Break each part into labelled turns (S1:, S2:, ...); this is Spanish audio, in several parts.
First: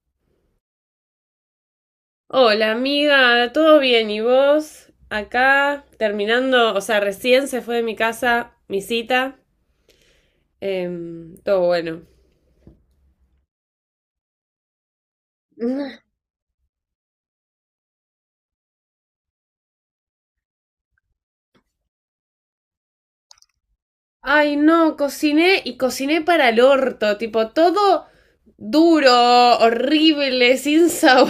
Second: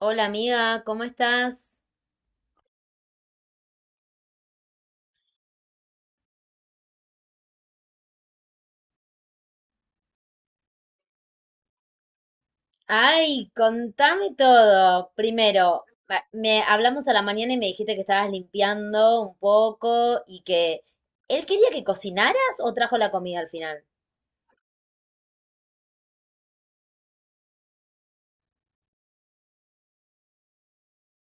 S1: Hola amiga, ¿cómo estás?
S2: Hola amiga, ¿todo bien? ¿Y vos? Acá terminando, o sea, recién se fue de mi casa mi cita. Todo bueno.
S1: Ay, contame todo. Primero, me hablamos a la mañana y me dijiste que estabas limpiando un poco y que él quería que cocinaras o trajo la comida al final.
S2: Ay, no, cociné y cociné para el orto, tipo todo duro, horrible, sin sabor.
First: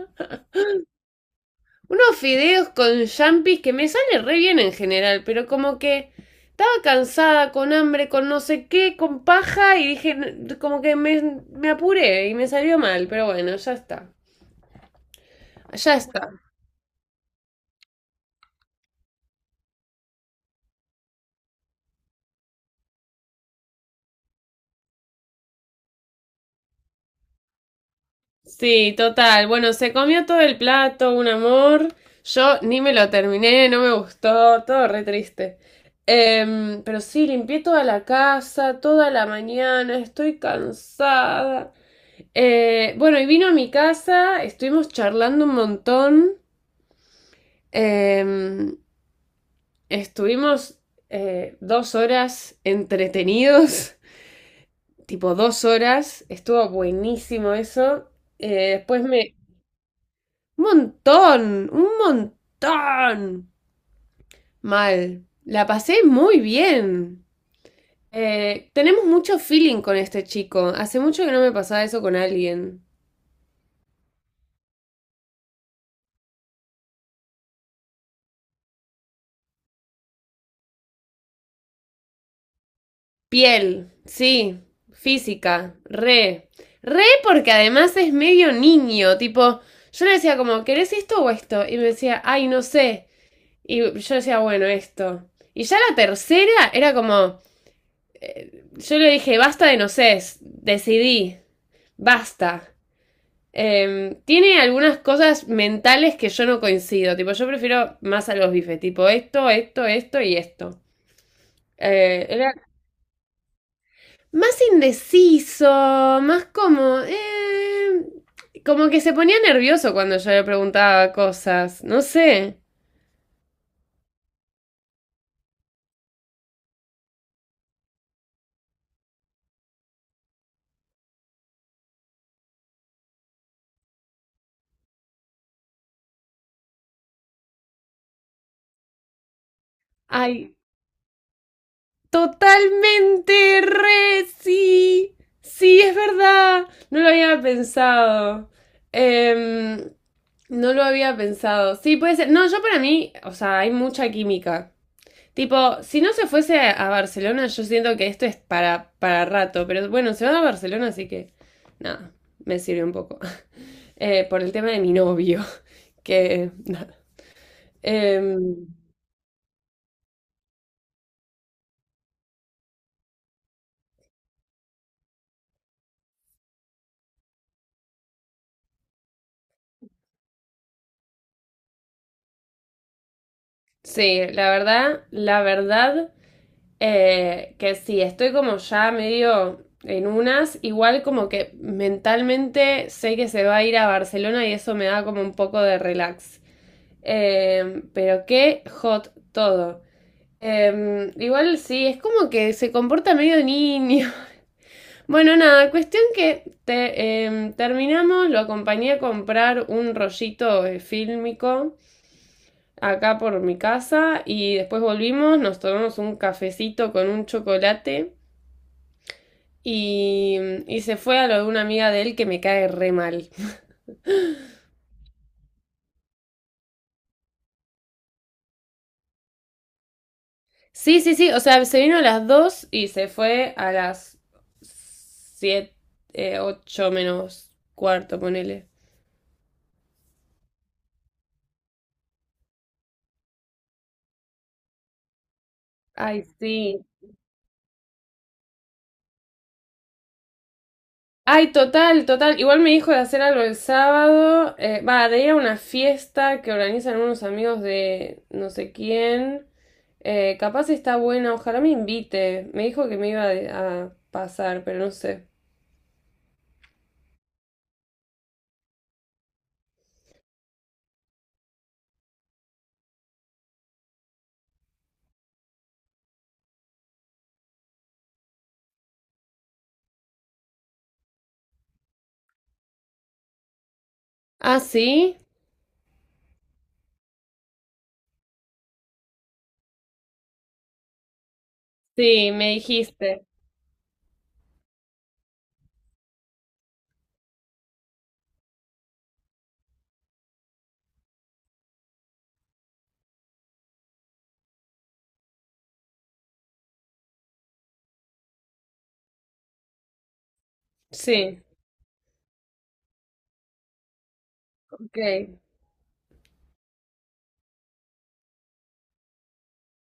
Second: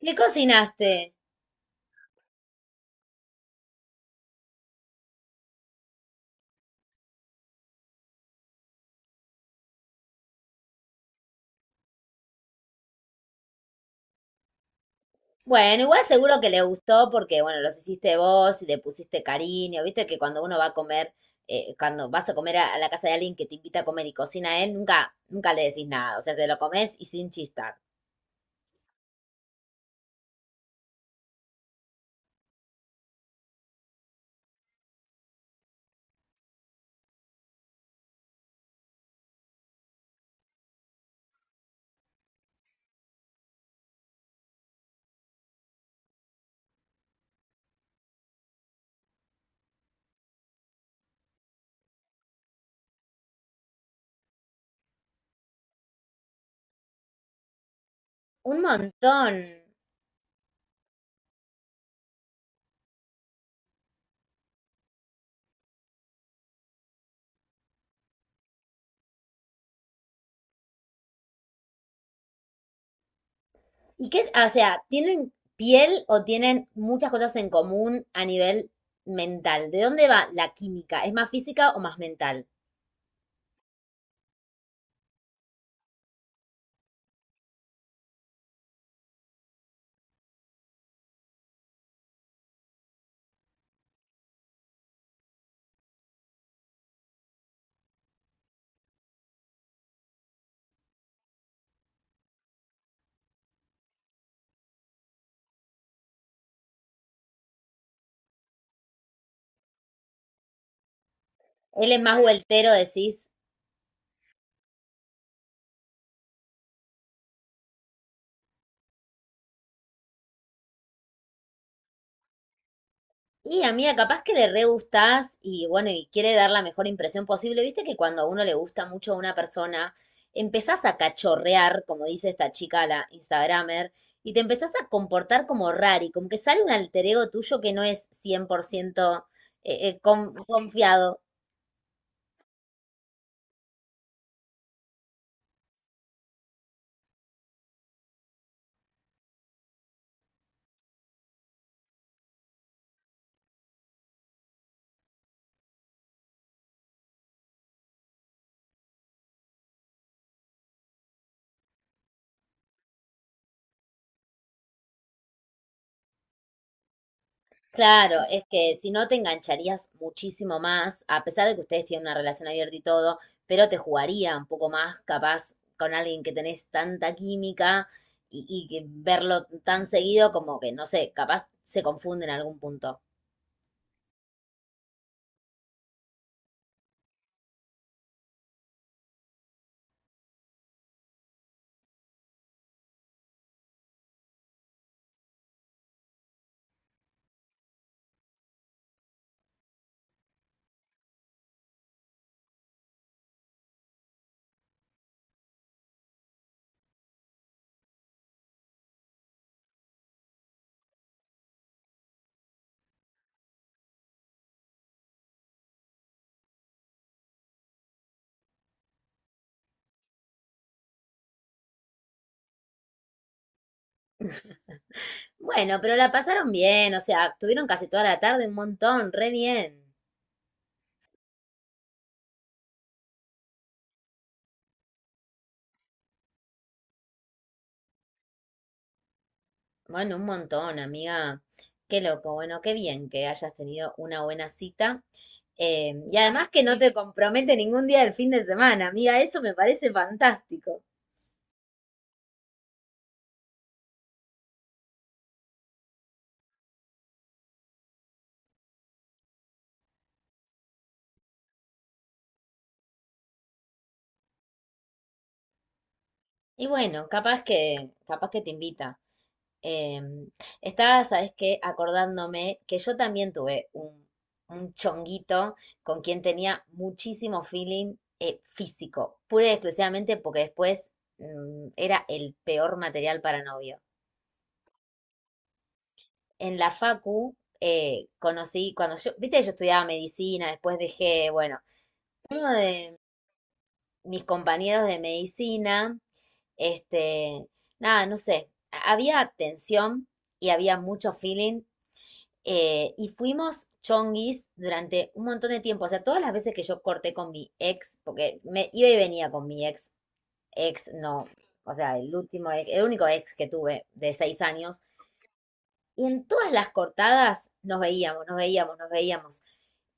S1: ¿Qué cocinaste?
S2: Unos fideos con champis que me sale re bien en general, pero como que estaba cansada, con hambre, con no sé qué, con paja y dije, Como que me apuré y me salió mal, pero bueno, ya está."
S1: Bueno,
S2: Ya
S1: igual
S2: está.
S1: seguro que le gustó porque, bueno, los hiciste vos y le pusiste cariño. Viste que cuando uno va a comer, cuando vas a comer a la casa de alguien que te invita a comer y cocina él, nunca, nunca le decís nada. O sea, te lo comes y sin chistar.
S2: Sí, total. Bueno, se comió todo el plato, un amor. Yo ni me lo terminé, no me gustó, todo re triste. Pero sí, limpié toda la casa, toda la mañana, estoy cansada. Bueno, y vino a mi casa, estuvimos charlando un montón. Em, Estuvimos dos horas entretenidos. Tipo dos horas, estuvo buenísimo eso.
S1: Un
S2: Eh, después
S1: montón.
S2: me, Un montón, un montón. Mal. La pasé muy bien. Tenemos mucho feeling con este chico. Hace mucho que no me pasaba eso con alguien.
S1: ¿Y qué, ah, o sea, tienen piel o tienen muchas cosas en común a nivel mental? ¿De dónde va la química? ¿Es más física o más mental?
S2: Piel, sí. Física, re. Re porque además es medio niño, tipo, yo le decía como, "¿Querés esto o esto?". Y me decía, "Ay, no sé". Y yo decía, "Bueno, esto". Y ya la tercera era como, yo le dije, basta de no sé, decidí, basta. Tiene algunas cosas mentales que yo no coincido. Tipo, yo prefiero más a los bifes. Tipo, esto y esto.
S1: Él es más
S2: Era
S1: vueltero, decís.
S2: más indeciso, más como como que se ponía nervioso cuando yo le preguntaba cosas. No sé.
S1: Y amiga, capaz que le re gustás y bueno, y quiere dar la mejor impresión posible. Viste que cuando a uno le gusta mucho a una persona, empezás a cachorrear, como dice esta chica, la Instagramer, y te empezás a comportar como rari, como que sale un alter ego tuyo que no es 100%
S2: Ay.
S1: confiado.
S2: Totalmente, re, sí. Sí, es verdad. No lo había pensado. Em, no lo había pensado. Sí, puede ser. No, yo para mí, o sea, hay mucha química. Tipo, si no se fuese a Barcelona, yo siento que esto es para rato. Pero bueno, se van a Barcelona, así que nada, me sirve un poco. Por el tema de mi novio, que nada.
S1: Claro,
S2: Em,
S1: es que si no te engancharías muchísimo más, a pesar de que ustedes tienen una relación abierta y todo, pero te jugaría un poco más capaz con alguien que tenés tanta química y que verlo tan seguido como que, no sé, capaz se confunde en algún punto.
S2: sí, la verdad, la verdad. Que sí, estoy como ya medio en unas, igual como que mentalmente sé que se va a ir a Barcelona y eso me da como un poco de relax. Pero qué hot todo. Igual sí, es como que se comporta medio niño. Bueno, nada, cuestión que terminamos, lo acompañé a comprar un rollito fílmico acá por mi casa y después volvimos, nos tomamos un cafecito con un chocolate. Y, y se fue a lo de una amiga de él que me cae re mal.
S1: Bueno, pero la pasaron bien, o sea, tuvieron casi toda la tarde un montón, re bien.
S2: Sí, sí, sí, o sea, se vino a las 2 y se fue a las 7, 8 menos cuarto, ponele.
S1: Bueno, un montón, amiga. Qué loco, bueno, qué bien que hayas tenido una buena cita. Y
S2: Ay,
S1: además que no
S2: sí.
S1: te compromete ningún día del fin de semana, amiga, eso me parece fantástico.
S2: Ay, total, total. Igual me dijo de hacer algo el sábado. Va, de ir a una fiesta que organizan unos amigos de no sé quién. Capaz está buena, ojalá me invite. Me dijo que me iba a pasar, pero no sé.
S1: Y bueno, capaz que te invita. Em, Estaba, ¿sabes qué? Acordándome que yo también tuve un chonguito con quien tenía muchísimo feeling físico, pura y exclusivamente porque después era el peor material para novio.
S2: Ah, sí.
S1: En la facu conocí, cuando yo, viste, yo estudiaba medicina, después dejé, bueno,
S2: Sí,
S1: uno
S2: me
S1: de
S2: dijiste.
S1: mis compañeros de medicina, este, nada, no sé, había tensión y había mucho feeling y fuimos chonguis durante un montón de tiempo, o sea, todas las veces que yo corté con mi ex, porque me iba y venía con mi ex, ex no,
S2: Sí,
S1: o sea, el último, el único ex que tuve de 6 años.
S2: ok.
S1: Y en todas las cortadas nos veíamos, nos veíamos, nos veíamos.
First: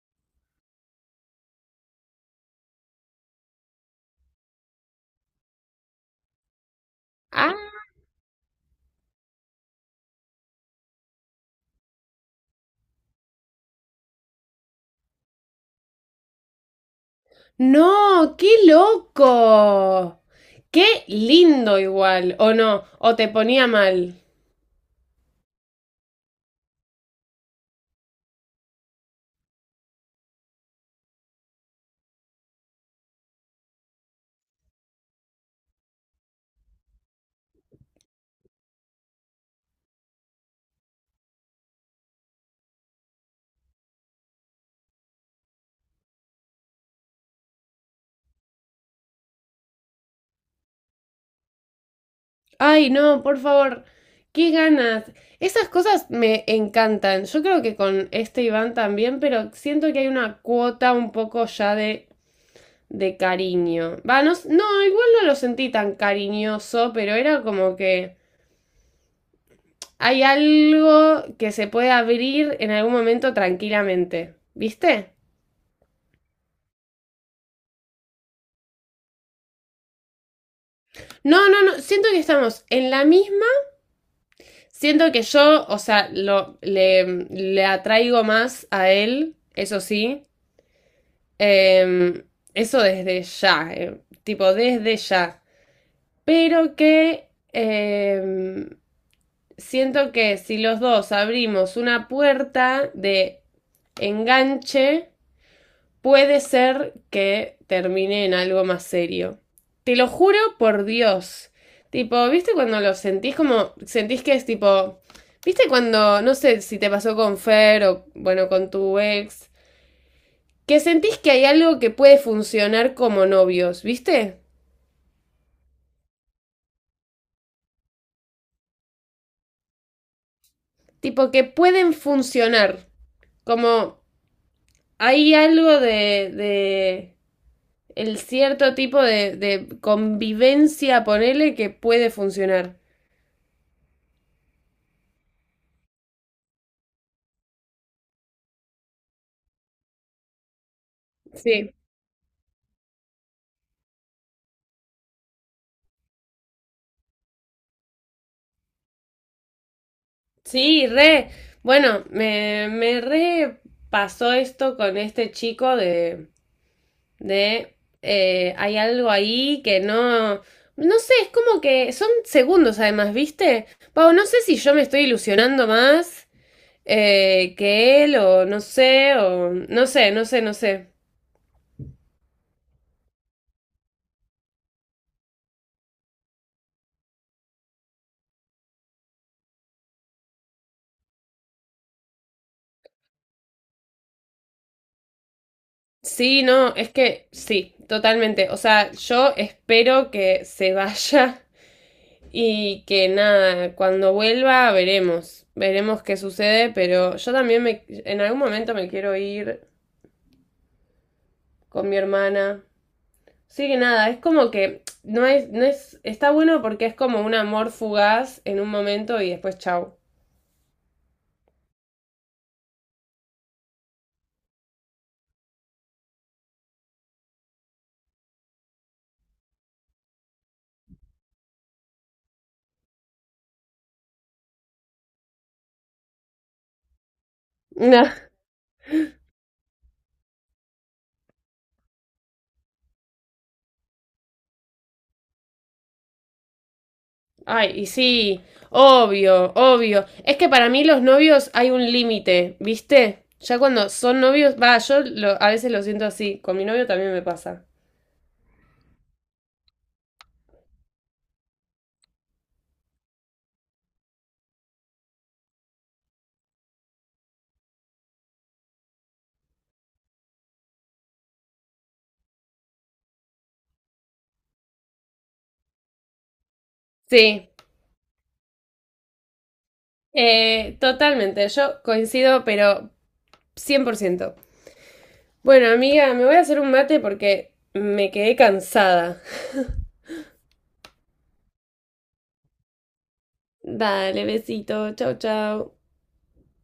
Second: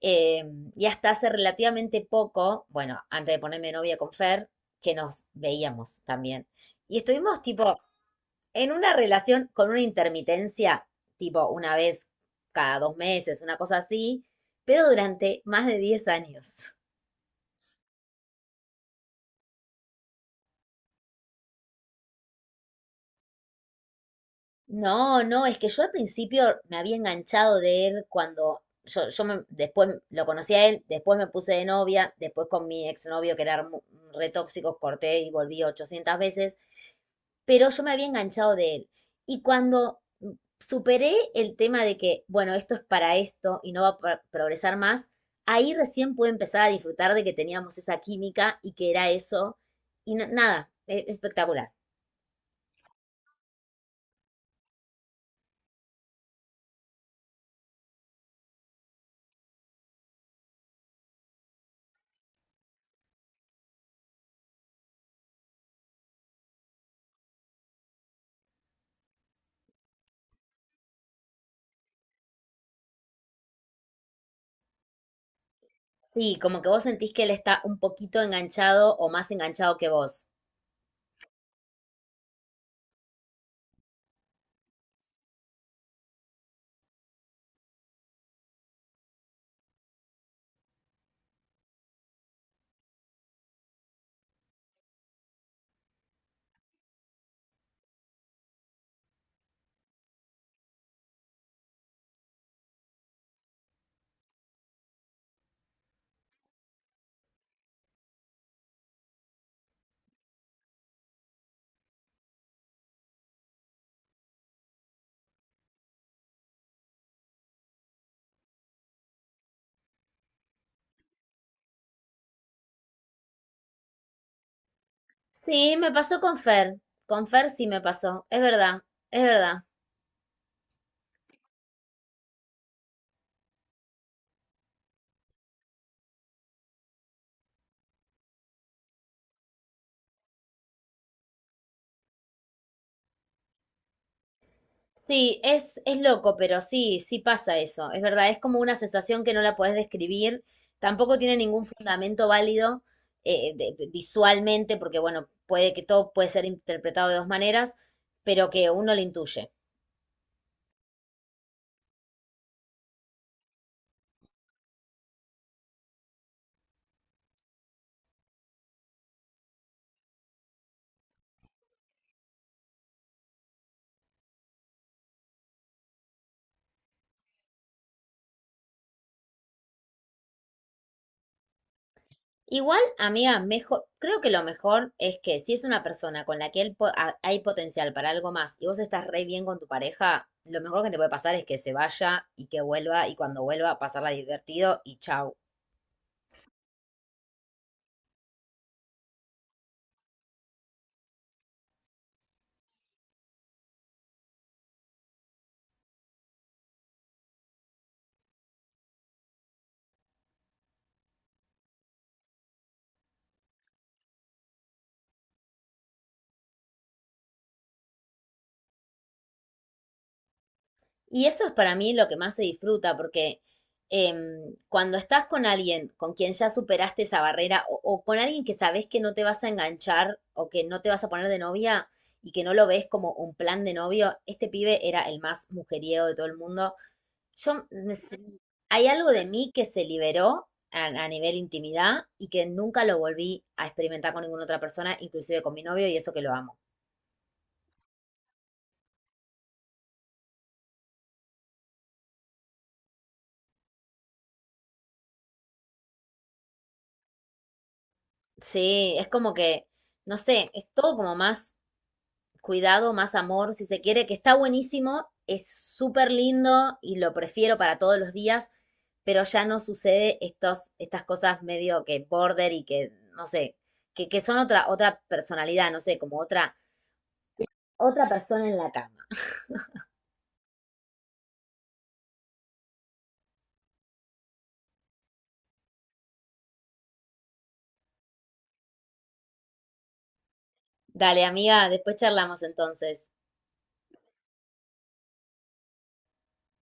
S1: Eh, y hasta hace relativamente poco, bueno, antes de ponerme novia con Fer, que nos veíamos también. Y estuvimos
S2: Ah,
S1: tipo en una relación con una intermitencia, tipo una vez cada 2 meses, una cosa así, pero durante más de 10 años.
S2: no, qué loco. Qué lindo igual, o no, o te ponía mal.
S1: No, no, es que yo al principio me había enganchado de él cuando yo después lo conocí a él, después me puse de novia, después con mi exnovio que era re tóxico, corté y volví 800 veces, pero yo me había enganchado de él. Y cuando superé el tema de que, bueno, esto es para esto y no va a progresar más, ahí recién pude empezar a disfrutar de que teníamos esa química y que era eso. Y nada, espectacular.
S2: Ay, no, por favor, qué ganas. Esas cosas me encantan. Yo creo que con este Iván también, pero siento que hay una cuota un poco ya de cariño. Va, no, no, igual no lo sentí tan cariñoso, pero era como que hay algo que se puede abrir en algún momento tranquilamente. ¿Viste?
S1: Sí, como que vos sentís que él está un poquito enganchado o más enganchado que vos.
S2: No, no, no, siento que estamos en la misma. Siento que yo, o sea, le atraigo más a él, eso sí. Em, Eso desde ya, tipo desde ya. Pero siento que si los dos abrimos una puerta de enganche, puede ser que termine en algo más serio. Te lo juro por Dios. Tipo, ¿viste cuando lo sentís como? Sentís que es tipo. ¿Viste cuando, no sé si te pasó con Fer o, bueno, con tu ex, que sentís que hay algo que puede funcionar como novios, ¿viste?
S1: Sí, me pasó con Fer. Con Fer sí me pasó. Es verdad, es verdad.
S2: Tipo, que pueden funcionar. Como hay algo de el cierto tipo de convivencia, ponele, que puede funcionar.
S1: Sí, es loco, pero sí, sí pasa eso. Es verdad, es como una sensación que no la podés describir. Tampoco tiene ningún
S2: Sí.
S1: fundamento válido visualmente, porque bueno, puede que todo puede ser interpretado de dos maneras, pero que uno lo intuye.
S2: Sí, re. Bueno, me re pasó esto con este chico de hay algo ahí que no, no sé, es como que son segundos además, ¿viste? Pau, no sé si yo me estoy ilusionando más que él o no sé, no sé, no sé.
S1: Igual, amiga, mejor, creo que lo mejor es que si es una persona con la que él hay potencial para algo más y vos estás re bien con tu pareja, lo mejor que te puede pasar es que se vaya y que vuelva y cuando vuelva pasarla divertido y chau.
S2: Sí, no, es que sí, totalmente. O sea, yo espero que se vaya. Y que nada, cuando vuelva veremos, veremos qué sucede, pero yo también en algún momento me quiero ir con mi hermana. Sí, que nada, es como que no es, está bueno porque es como un amor fugaz en un momento y después chau.
S1: Y eso es para mí lo que más se disfruta porque em, cuando estás con alguien con quien ya superaste esa barrera o con alguien que sabes que no te vas a enganchar o que no te vas a poner de novia y que no lo ves como un plan de novio, este pibe era el más mujeriego de todo el mundo. Yo, me
S2: Nah.
S1: s- Hay algo de mí que se liberó a nivel intimidad y que nunca lo volví a experimentar con ninguna otra persona, inclusive con mi novio, y eso que lo amo.
S2: Ay, y sí, obvio, obvio. Es que para mí los novios hay un límite, ¿viste? Ya cuando son novios, va, yo a veces lo siento así, con mi novio también me pasa.
S1: Sí, es como que, no sé, es todo como más cuidado, más amor, si se quiere, que está buenísimo, es súper lindo y lo prefiero para todos los días, pero ya no sucede estas cosas medio que border y que, no sé, que son otra personalidad, no sé, como otra,
S2: Sí.
S1: otra persona en la cama.
S2: Totalmente, yo coincido, pero 100%. Bueno, amiga, me voy a hacer un mate porque me quedé cansada.
S1: Dale, amiga, después charlamos entonces.
S2: Dale, besito, chau, chau.